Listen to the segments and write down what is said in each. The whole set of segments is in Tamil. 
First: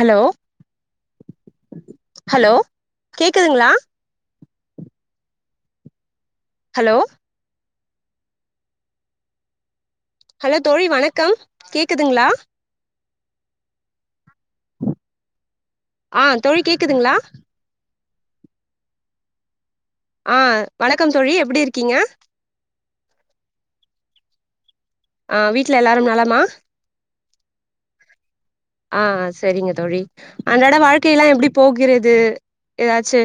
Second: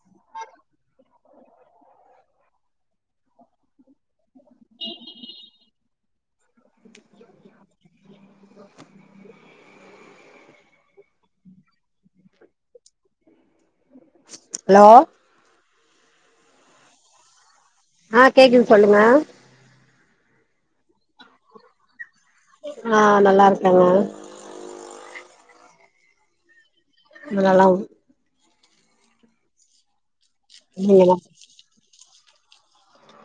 ஹலோ ஹலோ கேக்குதுங்களா [inaudible] ஹலோ ஹலோ தோழி வணக்கம் கேக்குதுங்களா ஹலோ ஆ தோழி கேக்குதுங்களா ஆ கேக்குது சொல்லுங்க ஆ வணக்கம் தோழி எப்டி இருக்கீங்க ஆ நல்லா இருக்கன் நா ஆ வீட்ல எல்லாரும் நலமா நலம் ஆ செரிங்க தோழி அன்றாட நீங்க வாழ்க்கை எல்லா எப்டி போகிறது து ஏதாச்சு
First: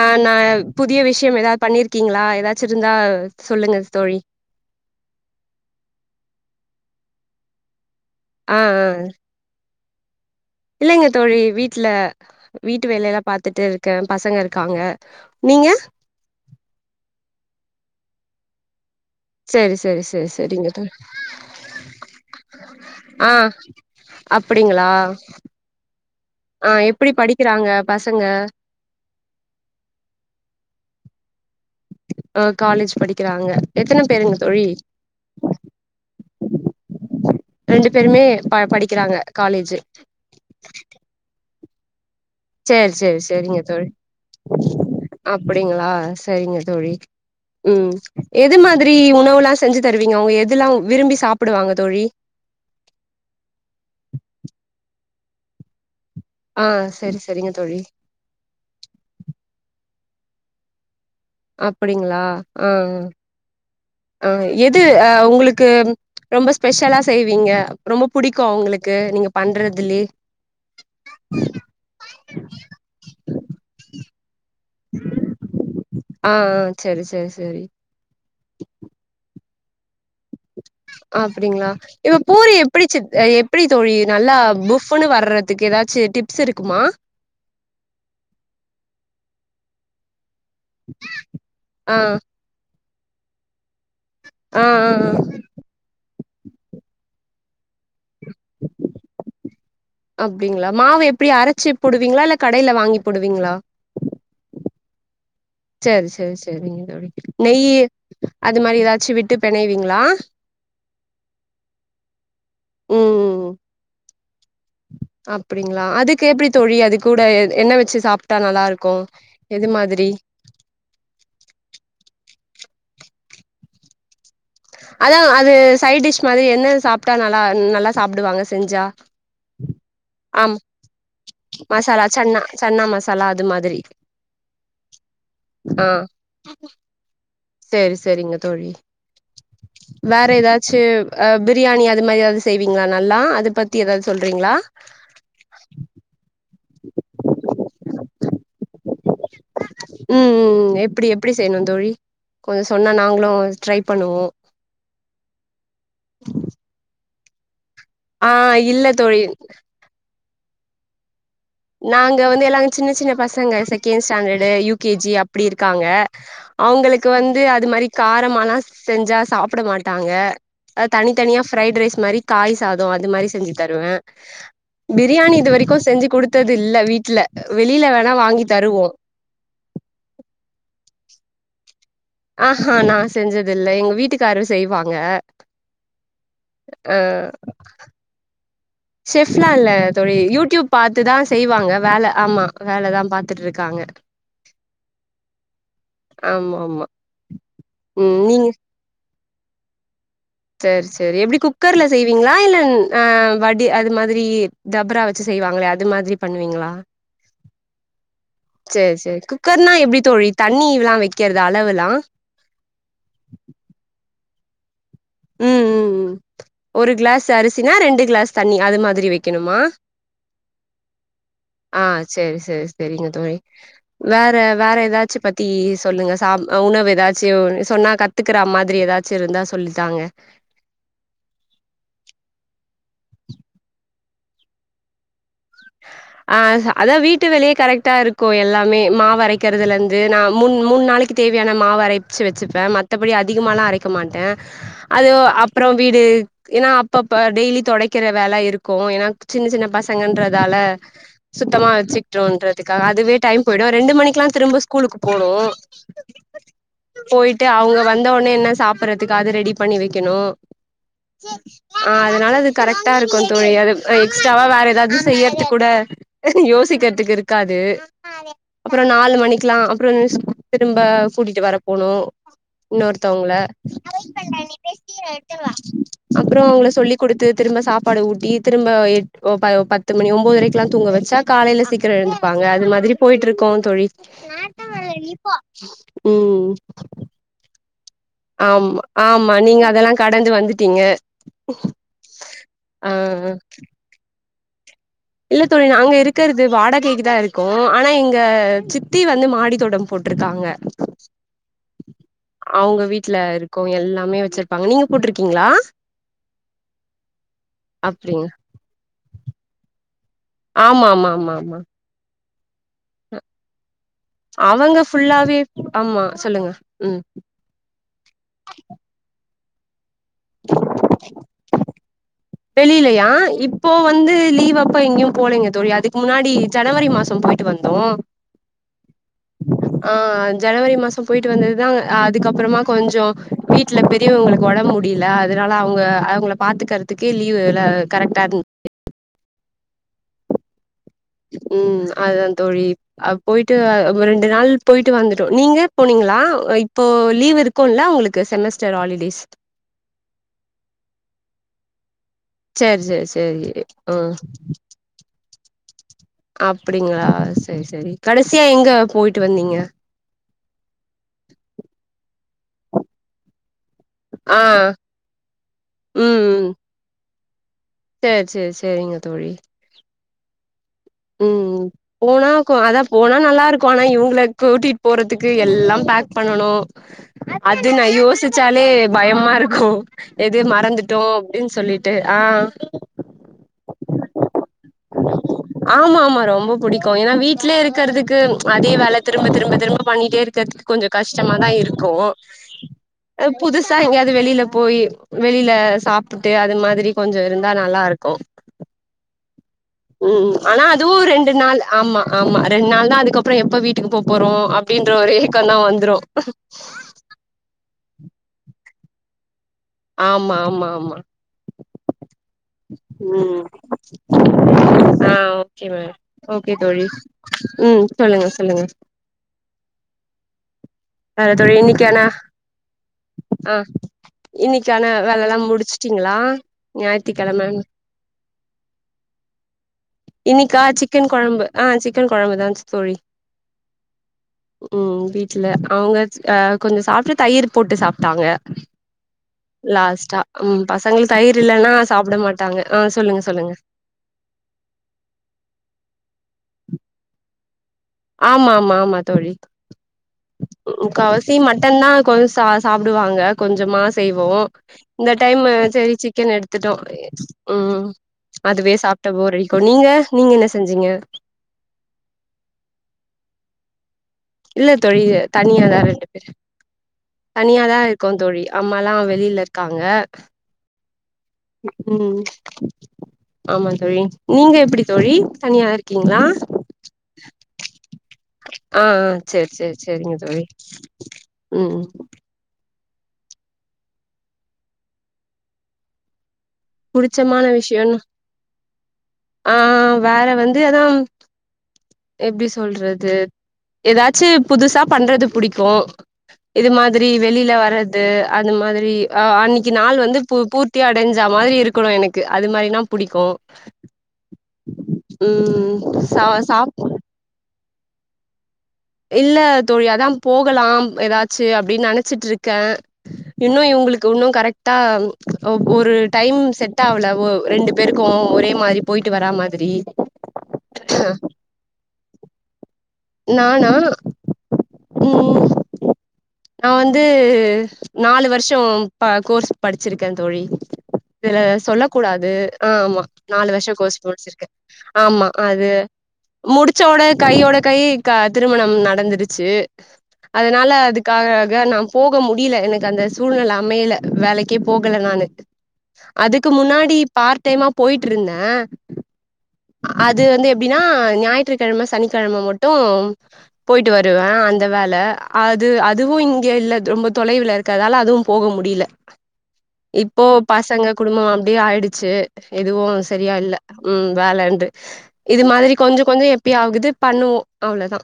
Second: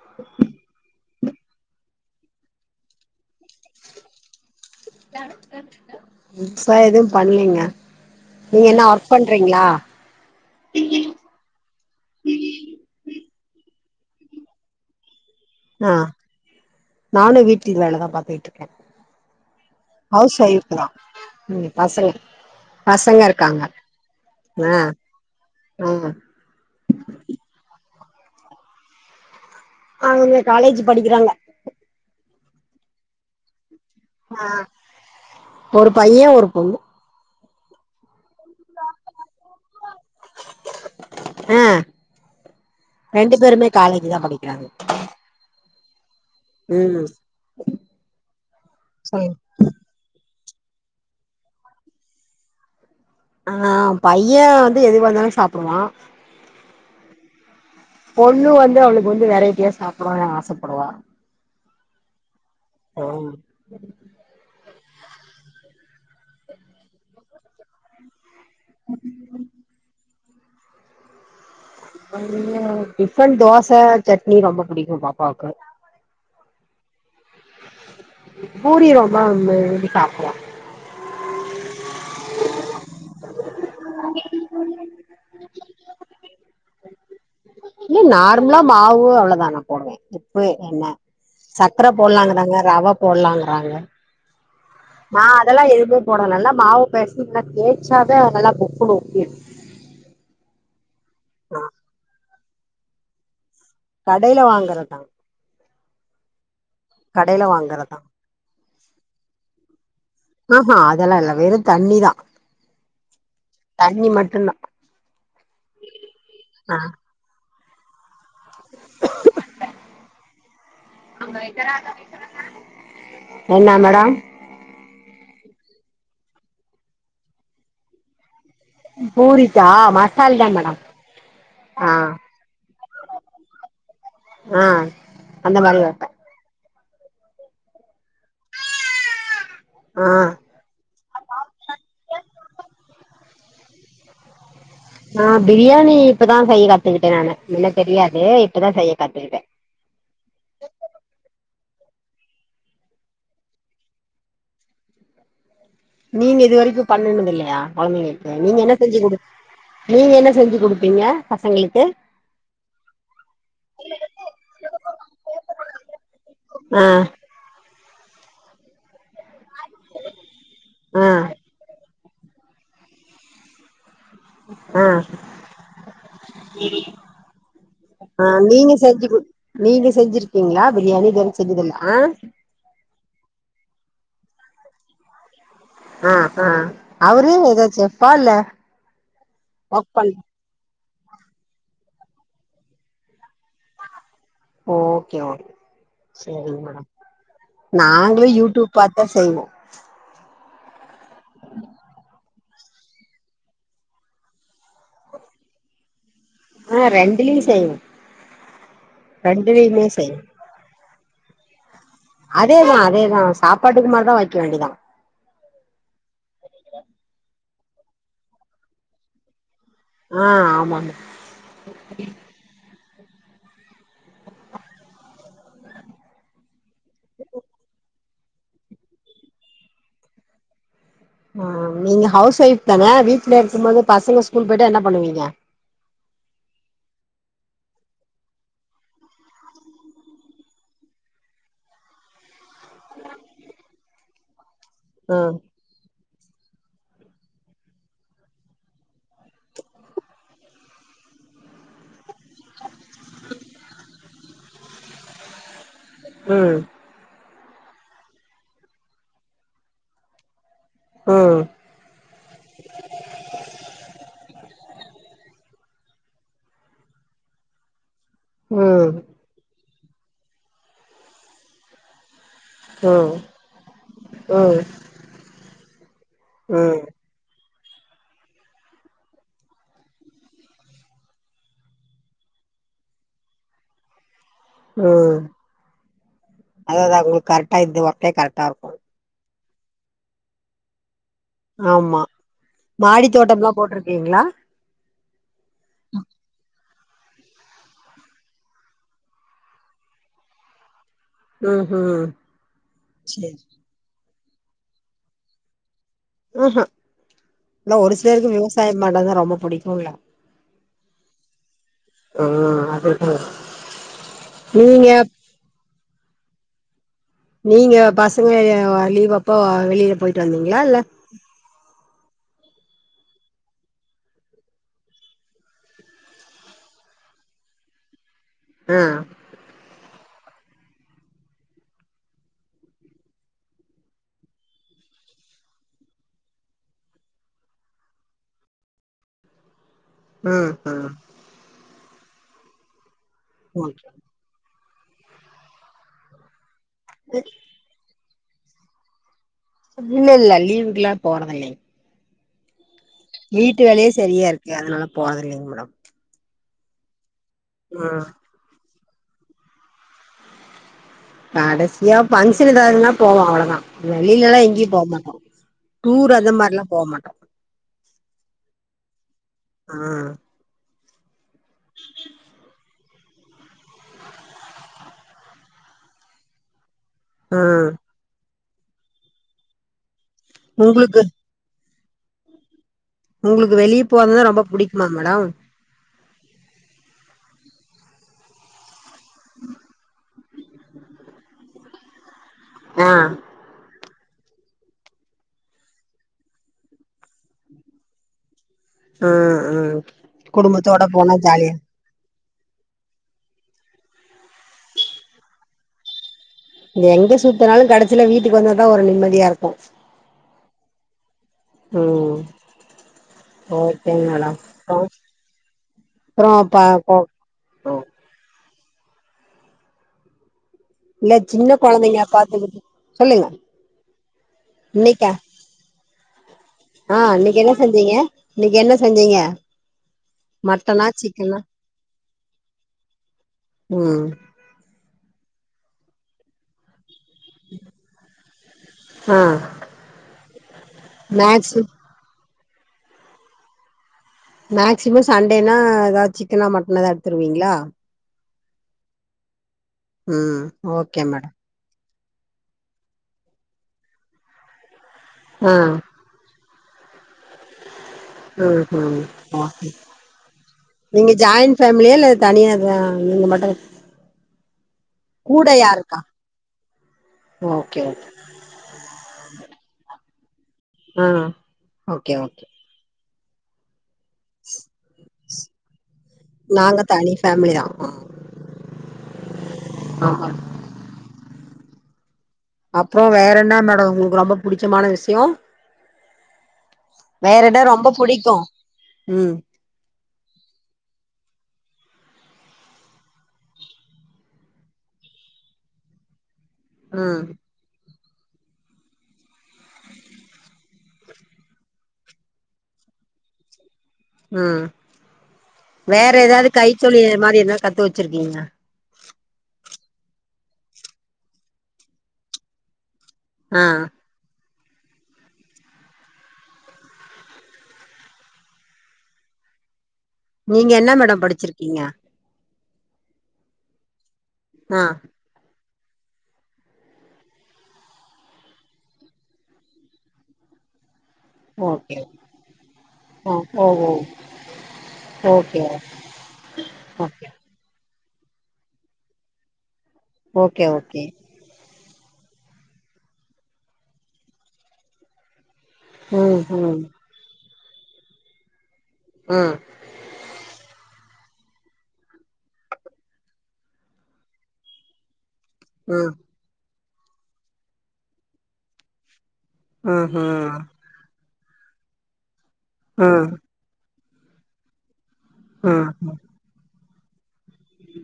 ஆ நா புதிய விஷ் விஷயம் ஏதாது பண்ணிருக்கீங்களா ஏதாச்சும் இருந்தா சொல்லுங்க தோழி நா எதுவும் பண்லீங்க நீங்க என்ன ஒர்க் பண்றீங்ளா இல்லங்க தோழி வீட்ல வீட்டு வேலைலா பாத்துட்டு இருக்கேன் பசங்க இருக்காங்க நீங்க ஆ நானும் வீட்டு வேல தா பாத்துட்ருக்கேன் செரி செரி செரி செரிங்க தோழி ம் பசங்க பசங்க ஆ இருக்காங்க ஆ அப்டிங்களா ஆ ஆ எப்டி படிக்கிறாங்க பசங்க அவங்க காலேஜ் படிக்குறாங்க அ காலேஜ் படிக்கிறாங்க எத்தன பேருங்க ஆ தோழி ஒரு பையன் ஒரு பொன்னு ரெண்டு பேருமே ப படிக்கிறாங்க காலேஜு அ சேரி சேரி சேரிங்க தோழி தா படிக்கிறாங்க அப்டிங்களா செரிங்க தோழி ம் ம் எது மாரி சொல்லுங் உணவுலாம் செஞ்சு தருவீங்க உங்க எதுலாம் விரும்பி சாப்புடுவாங்க தோழி ஆனா பையன் வந்து எது வந்தாலும் சாப்புடுவான் ஆ சரி சரிங்க தோழி பொண்ணு வந்து அவளுக்கு வந்து வெரைட்டியா சாப் படனு ஆசப்படுவா அப்டிங்ளா ஆ [inaudible] ஆ எது ஆ உங்களுக்கு ரொம்ப ஸ்பெஷலா செய்வீங்க ரொம்ப புடிக்கு க்கு அவுங்களுக்கு நீங்க பண்றதுலே டிஃபன் தோச சட்னி ரொம்ப புடிக் க்கு பாப்பாவுக்கு ஆ ஆ செரி செரி செரி பூரி ரொம்ப விரும்பி சாப்பட அப்டிங்ளா இப்ப பூரி எப்டி சித் எப்டி தோழி நல்லா புஃப்ன்னு வறதுக்கு எதாச்சி டிப்ஸ் இருக்குமா இல்ல நார்மலா மாவு அவ்ளோதா நா போடுவன் உப்பு என்ன சக்கர ஆ போடலானுதாங்க ரவ போடலாங்கிறாங்க ஆ ஆ ஆ நா அதெல்லா எது ஒனக்கு நல்லா மாவு பெசஞ்சி நல்லா தேச்சி அப்டிங்ளா மாவு எப்டி ஆ அரச்சி போடுவீங்களா இல்ல கடைல வாங்கி போடுவீங்களா கடையில வாங்கறதா சேரி சேரி சேரிங்க தோழி கடையில நெய் வாங்கறதா அது மாரி எதாச்சி விட்டு பெணைவீங்களா ஆஹா அதெல்லா இல்ல வெறு தண்ணிதா ம் ம் டில்லா அப்டிங்களா அதுக்கு எப்டி தோழி ஆ அது கூட என்ன வச்சி சாப் ட்டா நல்லா இருக்கும் எது மாதிரி என்ன மேடம் அதா அது சைடிஷ் மாரி என்ன சாப்ட்டா நல்லா நல்லா சாப்டுவாங்க செஞ்சா பூரிக்கா மசால் தா ஆமா மேடம் ஆ மசாலா சென்னா சென்னா மசாலா அது மாதிரி ஆ அந்த மாரி ஆ வைப்பே சேரி செரிங்க தோழி ஆ வேற ஏதாச்சு அ பிரியாணி அது மாரி ஏதாவது செய்வீங்ளா நல்லா அது பத்தி ஏதாவது சொல்றீங்ளா ஆ பிரியாணி இப்பதா செய்ய கத்துக்கிட்டே நானு முன்ன தெரியாது இப்பதா செய்ய கத்துக்கிட்டே உம் உம் எப்டி எப்டி செய்யணு தோழி கொஞ்ச சொன்னா நாங்களு ட்ரை பண்ணுவோ நீங்க இது வரைக்கு பண்ண இல்லையா ஆ அவுங்க நீங்க என்ன இல்ல செஞ்சு குடு தோழி நீங்க என்ன செஞ்சு குடுப்பீங்க பசங்களுக்கு நாங்க வந்து எல்லா சின்ன சின்ன பசங்க second standard U K G அப்டி இருக்காங்க ஆ அவுங்களுக்கு வந்து அது மாரி காரமானா செஞ்சா சாப்ட மாட்டாங்க ஆ தனி தனியா ஃபிரைட் ரைஸ் மாரி காய் சாதோ அது மாரி செஞ்சு தருவே ஆ பிரியாணி இது வரைக்கு செஞ்சு குடுத் ஆ நீங்க தருவோ செஞ்சு குடு நீங்க செஞ்சிருக்கீங்ளா பிரியாணி இதுவரையு செஞ்சதில்ல ஆ ஆ ஹா நா செஞ்சது இல்ல எங்க வீட்டுக்காரு செய்வாங்க ஆஹ் ஆஹ் அ அவரு ஏதாச்சு செஃப்பா இல்ல செஃப்லா இல்ல ஒர்க் பண் தோழி யூடியூப் பாத்துதா செய்வாங்க வேல ஆமா வேலதா பாத்துட்டு இருக்காங்க ஓகே ஓகே ஆமா செரிமா ஆமா ம் நாங்களு நீங்க யூடியூப் பாத்தா செய்வோ சேரி சேரி சரி எப்டி குக்கர்ல செய்வீங்ளா இல்லன் அ வடி அது மாதிரி டபரா வச்சு செய்வாங்ளே அது மாதிரி பண்ணுவீங்ளா ஆ ரெண்டுலயு செய்வோ சரி சரி குக்கர்னா ரெண்டுலயுமே எப்டி செய்வோ தோழி தண்ணி எல்லா வெக்குறது அளவெலா அதேதா அதேதா சாப்பாட்டுக்கு மாரிதா வச்சே வக்க வேண்டிதா உம் உம் உம் ஒரு கிளாஸ் அரிசி இதுனா ரெண்டு கிளாஸ் தண்ணி அது மாதிரி வக்கணுமா ஆ ஆமா செரிங்க தோழி வேற வேற ஏதாச்சு பத்தி சொல்லுங்க சாப் உணவு ஏதாச்சு சொன்னா கத் எடுத்துக்கிற மாதிரி ஏதாச்சு இருந்தா சொல்லி தாங்க ஆ நீங்க ஹவுஸ் ஒயப் தானே வீட்ல இருக்கும் போது பசங்க ஸ்கூல் போயிட்டா என்ன பண்ணுவீங்க ஆ அதான் வீட்டு வேலையே கரெக்டா இருக்கு எல்லாமே மாவு அரைக்கிறதுல இருந்து நா முன் மூணு நாளைக்கு தேவையான மாவு அரைச்சு வச்சுப்பேன் மத்தபடி அதிகமாலாம் அரைக்க மாட்டேன் அது ம் அப்றோ வீடு ஏன்னா அப்பப்ப டெய்லி தொடைக்கிற வேலை இருக்கு ஏன்னா சின்ன சின்ன பசங்கன்றதால சுத்தமா வச்சுக்கிட்டோன்றதுக்காக அதுவே டைம் போயிடும் ரெண்டு மணிக்கெல்லாம் திரும்ப ஸ்கூலுக்கு போனும் ம் ட்டு அவங்க வந்தொடனே என்ன சாப்பிடடுறதுக்கு அது ரெடி பண்ணி வைக்கணும் ம் ஆ. அதனால அது கரெக்ட்டா இருக்கும் தோழி அது எக்ஸ்ட்ராவா வேற ஏதாது செய்யட்டு கூட யோசிக்கிறதுக்கு இருக்காது அப்றோ ம் நாலு மணிக்லாம் அப்றோ திரும்ப கூட்டிட்டு வரப்போணு ம் இன்னொருத்தவங்கள ம் அப்றோ அவங்கள ம் சொல்லி குடுத்து திரும்ப சாப்பாடு ஊட்டி திரும்ப எ பத்து மணியும் ஒம்பது அரைக்கு எல்லா தூங்க வச்சா காலையில சீக்கிரம் எழுந்துப்பாங்க அது மாரி போயிட்டு இருக்கோம் தோழி ம் ம் அததா உங்களுக்கு கரெக்டா இந்த ஒர்க்கே கரெக்டா இருக்கு ஆமா ஆம் ஆமா நீங்க அதெல்லா கடந்து வந்துட்டீங்க ஆமா ஆ மாடி தோட்டம் எல்லா போட்டிருக்கீங்களா இல்ல தோழி நாங்க இருக்கிறது வாட கைக்கு தா இருக்கோம் ஆனா எங்க சித்தி வந்து மாடித்தோட்டம் போட்டிருக்காங்க ம் அவுங்க வீட்ல சேரி இருக்கும் எல்லாமே வச்சிருப்பாங்க நீங்க போட்டுருக்கீங்களா ஆஹா அதல்ல ஒரு அப்டின்னு சிலருக்கு விவசாய பண்றது தா ரொம்ப புடிக்கும் லா ஆமா ஆ அவுங்க ஃபுல்லாவே ஆமா சொல்லுங்க ம் நீங்க பசங்க லீவப் ப்போ வெளிய போய்ட்டு வந்தீங்ளா இல்ல வெளிலயா இப்போ வந்து லீவ் அப்ப எங்கேயு போலங்க தோழி அதுக்கு முன்னாடி ஜனவரி மாசோ போயிட்டு வந்தோ ஆ ஆ ஜனவரி மாசோ போயிட்டு வந்ததுதா அதுக்கப்புறமா கொஞ்சொ வீட்ல பெரியவங்களுக்கு ஒடம்பு முடியல்ல அதனால அவுங்க அவுங்கள பாத்துக்கிறத்த பாத்துக்கிறதுக்கே லீவ் இல்ல கரெக்டா ம் ம் ம் அதா தோழி ஆ போயிட்டு ஓகே ரெண்டு நாள் போயிட்டு வந்துட்டோ நீங்க போனிங்ளா இப்போ லீவ் இருக்குல்ல அவுங்களுக்கு இந்த செமஸ்டர் ஹாலிடேஸ் இல்ல இல்ல லீவுக்ல்லா போறது இல்ல சேரி சேரி சேரி வீட்டு வேலயே ம் சரியா இருக்கு அதனால போனது இல்லங்கமா ர [unintelligible] அப்டிங்ளா சரி சரி கடைசியா எங்க போய்ட்டு வந்திங்க சின்னதாரங்களா போவோ அவ்ளோதா வெளில்லலா ஆ எங்கேயு போக மாட்டோ டூர் அந்த ம் மாரில்லா போ மாட்டோ சேரி சேரி சேரிங்க தோழி ம் ம் போனா அதா போனா நல்லா இருக்கு ஆனா இவங்கள கூட்டிட்டு போறதுக்கு எல்லா பேக் பண்ணனு ம் அது நா யோசித்து ச்சாலே பயமா இருக்கு எதயோ மறந்துட்டோ உங்களுக்கு அப்டின்னு சொல்லிட்டு ட்டு ஆ உங்களுக்கு வெளிய போறதுதா ரொம்ப பிடிக்கு ஆமா ஆமா ரொம்ப புடிக்கு ஏன்னா வீட்லே இருக்குறதுக்கு அதே வேலைக்கு திரும்ப திரும்ப திரும்ப பண்ணிட்டே டென்துக்கு கொஞ்ச கஷ்டமா தா இருக்கு ஆ அ புதுசா எங்கையாவது வெளியில போய் வெளில சாப்பிட்டு அது மாதிரி கொஞ்ச இருந்தா நல்லா இருக்கு உ உ ஆனா அதுவு ரெண்டு நாள் ஆமா ஆமா ரெண்டு நாள் தா அதுக்கப்புறோ எப்ப வீட்டுக்கு போ போறோ அப்படின்ற ஒரு ஏக்கோ தா வந்துரு எங்க சுத்துனாலு கடைசில வீட்டுக்கு வந்ததா ஒரு நிம்மதியா இருக் ஆமா ஆமா ஆமா ம் உ ஓகேங் உ மேடம் ஆ ஒகே மேம் அப்றோ ஒகே பா தோழி உ ஓ சொல்லுங்க சொல்லுங்க இல்ல வேற சின்ன தோழி இன்னைக்கான குழந்தைங்க பாத்துக்கிட்டு சொல்லுங்க ஆ இன்னைக்கான இன்னைக்கா வேலலா முடிச்சுட்டீங்களா ஆ ஞாயித்தி இன்னைக்கு கெழம என்ன செஞ்சீங்க இன்னைக்கு என்ன செஞ்சீங்க இன்னனைக்கா மட்டனா சிக்கன் சிக்கனா கொழம்பு ஆ சிக்கன் குழம்புதா தோழி ம் உ வீட்டுல அவங்க கொஞ்சம் சாப்ட்டு தயிர் போட்டு சாப்ட்டாங்க ஆ லாஸ்டா உ பசங்கள் தயிர் மேக்ஸி இல்லனா சாப் சொல்ல மாட்டாங்க ஆ சொல்லுங்க சொல்லுங்க மேக்சிமோ சண்டேனா ஏதாவது சிக்கனா மட்டனா ஏதாவது எடுத்துடுவீங்களா ஆமா மா மா மா தோழி ம் உ ஓகே மேடம் முக்காவாசி மட்டன்னா கொஞ் சா சாப்பிடுவாங்க கொஞ்சமா செய்வோ இந்த டைம் ஆ சரி சிக்கன் எடுத் த்துடோ உ ஆ ஹா நீங்க என்ன செஞ்சீங்க நீங்க ஜாய்ன் ஃபேமிலியா இல்ல தனியா தா நீங்க மட்ட இல்ல தோழி தனியாதா ரெண்டு பேரு தனியாதா ஓகே ஓகே இருக்கோ தோழி அம்மாலா வெளில இருக்காங்க ஆ ஓகே ம் ஓகே ஆமா தோழி நீங்க எப்படி தோழி தனியா இருக்கீங்களா நாங்க தனி ஃபேமிலி தா ஆ ஆ சரி சரி சரிங்க ஆமா தோழி உ அப்றோ வேற என்ன மேடம் உங்களுக்கு ரொம்ப புடிச்சமான விஷயோ வேற புடிச்சமான இடம் ரொம்ப விஷயோனு புடிக்கு ம் ஆ வேற வந்து அதா எப்டி சொல்றது ஏதாச்சும் புதுசா பண்றது புடிக்கும் இது மாதிரி ம் வெளியில வர து அந்த மாதிரி அ அன்னக்கி நாள் வந்து பூ பூர்த்தி அடஞ்சா மாதிரி இருக்கணும் எனக்கு அது மாரினா புடிக்கும் ம் வேற சா ஏதாது கை சாப் சொல்லி மாரி என்ன கத்து வச்சிருக்கீங்க இல்ல தோழி அதா போகலாம் ஏதாச்சு அப்டின்னு நெனச்சிட்டு இருக்கே ஆ இன்னும் இவுங்களுக்கு இன்னும் கரெக்ட் கரெக்டா ஒரு டைம் செட் ஆவல ஒ ரெண்டு பேருக்கும் ஒரே மாரி போயிட்டு வர மாதிரி நீங்க என்ன மேடம் படிச்சிருக்கீங்க நானா ஆ ம் நா வந்து நாலு வருஷம் கோர்ஸ் படிச்சிருக்கே தோழி இது சொல்ல ஓகே கூடாது ஆ ஆமா ஓ நாலு ஓ வருஷம் ஓ கோர்ஸ் முடிச்சிருக்கே ஆமா ஓகே அது முடிச்சோடன ஓகே கையோட கே திருமணம் நடந்துருச்சு ஓகே அதனால ஓகே அதுக்காக நம் போக முடில எனக்கு அந்த சூழ்நில அமையல வேலக்கே போகல நானு ம் அதுக்கு ம் முன்னாடி பார் பார்ட் டைமா போயிட்டு இருந்தேன் ம் அது வந்து எப்டின்னா ஞாயிற்றுக்கிழம சனிக்கிழம மட்டும் போயிட்டு வருவேன் அந்த வேல அது ம் அதுவும் இங்க இல்ல ரொம்ப தொலைவுல இருக்கதால அதுவும் போக முடில இப்போ ம் பசங்க குடும்பம் அப் அப்டியே ஆயிடுச்சு எதுவும் ம் செரியா இல்ல ம் வேலண்டு இது மாரி ம் கொஞ்சம் ம் கொஞ்சம் எப்ப ஆகுது பண்ணுவோம் அவ்ளதா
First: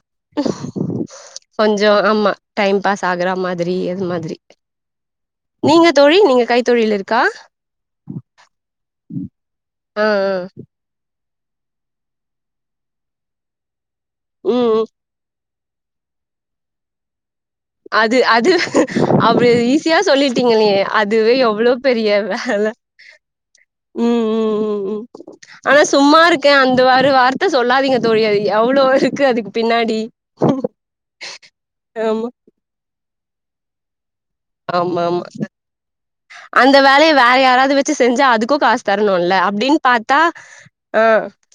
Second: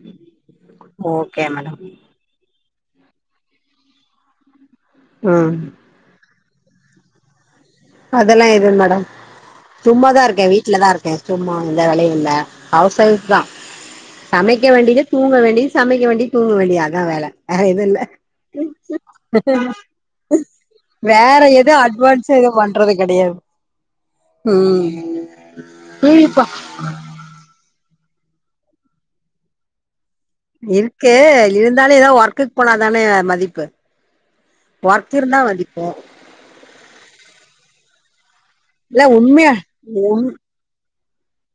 ஓகே மேடம் கொஞ்சம் ஆமா டைம் பாஸ் ஆகுற மாதிரி எது மாதிரி ம் நீங்க தோழி நீங்க கை தொழில் இருக்கா அதெல்லா எதும் மேடம் ஆ சும்மாதா ஆ இருக்கே வீட்லதா இருக்கே சும்மா எந்த வேலயு இல்ல ஹவுஸ் ஒய்ஃப் தா சமைக்க ம் வேண்டியது தூங்க வேண்டியது சமைக்க வேண்டியது தூங்க வேண்டியது அதா வேல வேற எதுவு இல்ல அது அதுவே அப்டி ஈஸியா சொல்லிட்டீங்க அதுவே எவ்ளோ பெரிய வேல கெடயாது ம் ம் ம் ம் உம் ஆனா சும்மா விளிப்பா இருக்கே அந்த ஒரு வார்த்த சொல்லாதீங்க தோழி அவ்ளோ இருக்கு அதுக்கு பின்னாடி இருக்கு இருந்தாலு ஏதாவது ஆமா ஒர்க்கு போனாதான மதிப்பு ஆமா ஒர்க் ஆமா இருந்தா மதிப்பு அந்த வேலய வேற யாராவது வச்சு செஞ்சா அதுக்கு காசு இல்ல தரணுல்ல உண்மையா அப்டின் பாத்தா உண் ஆ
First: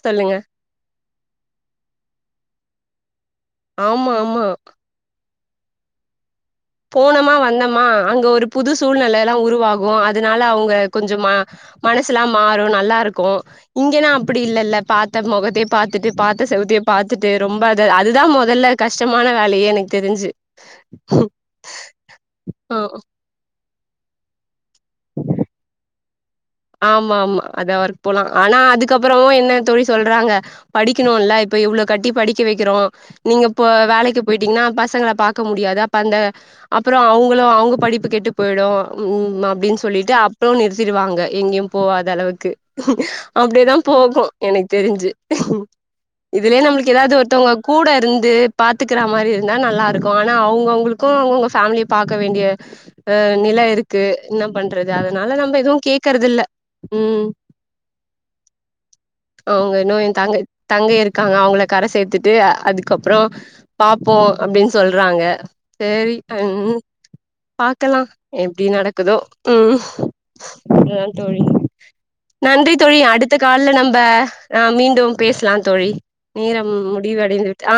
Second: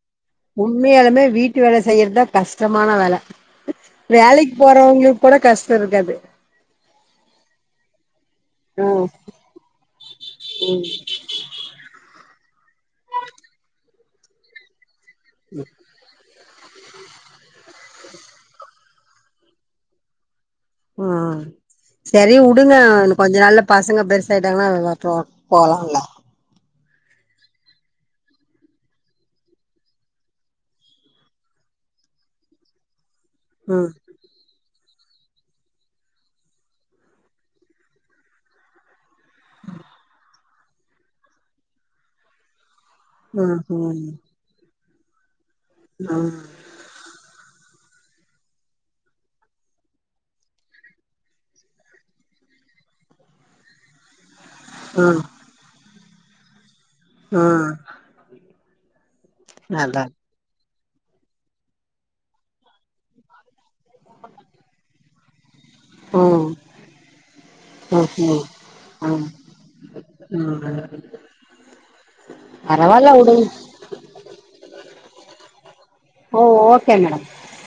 சொல்லுங்க உண்மையாலுமே வீட்டு வேல செய்யுறதா கஷ்டமான வேல ஆமா ஆமா வேலைக்கு போறவங்களுக் கூட கஷ்டோ இருக்காது போனமா வந்தமா அங்க ஒரு புது ம் சூழ்நெல எல்லா உருவாகு அதனால அவுங்க கொஞ்ச மனசுல்லா மாறு நல்லா இருக்கு இங்கன்னா அப்டி இல்லல்ல பா த்த மொகத்த பாத்துட்டு பாத் செவத்த பாத்துட்டு ரொம்ப அத அதுதா மொதல்ல கஷ்டமான வேலயே எனக்கு தெரிஞ்சு உம் சரி உடுங்க ஆ ஆ கொஞ்ச நாள் ல்ல பசங்க பெருசாயி [unintelligible] போலால ஆமா ஆமா அத ஒர்க போலா ஆனா அதுக்கப்புறமும் என்ன தோழி சொல்றாங்க படிக்கணுல்ல இப்ப இவ்ளோ கட்டி படிக்க வக்கிறோம் நீங்க இப்ப ம் வேலைக்கு போயிட்டீங்கனா பசங் பசங்கள பாக்க முடியாது அப்ப அந்த அப்றோ அவுங்களு அவுங்க படிப்பு கெட்டு போயிடு ம்ம் அப்டின்னு சொல்லிட்டு அப்றோ நிறுத்திடுவாங்க எங்கியும் போவாத அளவுக்கு ம் அப்டிதான் ம் போகும் எனக் தெரிஞ்சு ம் இதுலயே நம்ளுக்கு ஏதாது ஒருத்தங்க கூட இருந்து பாத்துக்ற மாரி இருந்தா நல்லருக்கும் ஆனா அவுங்க கவுங்களுக்கும் அவங்கவுங்க ஃபேமிலிய பாக்க வேண்டிய நில இருக்கு என்ன பண்றது ம் அதுனால நம்ம எதுவும் கேக் கறது இல்ல ம் அவுங்க அதா இன்னு தாங்க தங்கை இருக்காங்க அவுங்கள கர சேத்துட்டு அதுக்கப்றோம் பாப்போம் அப்டின் சொல்றாங்க [unintelligible] சேரி ம் ம்ம் பாக்கலா ஓகே எப்டி நடக்குதோ ம் ம் அதா தோழி நன்றி தோழி பரவால்ல அடுத்த உடுங்க கால்ல நம்ம ஆ மீண்டும் பேசலாம் தோழி ஓ நேரம் ஓகே முடிவு மேடம் அடைந்துட்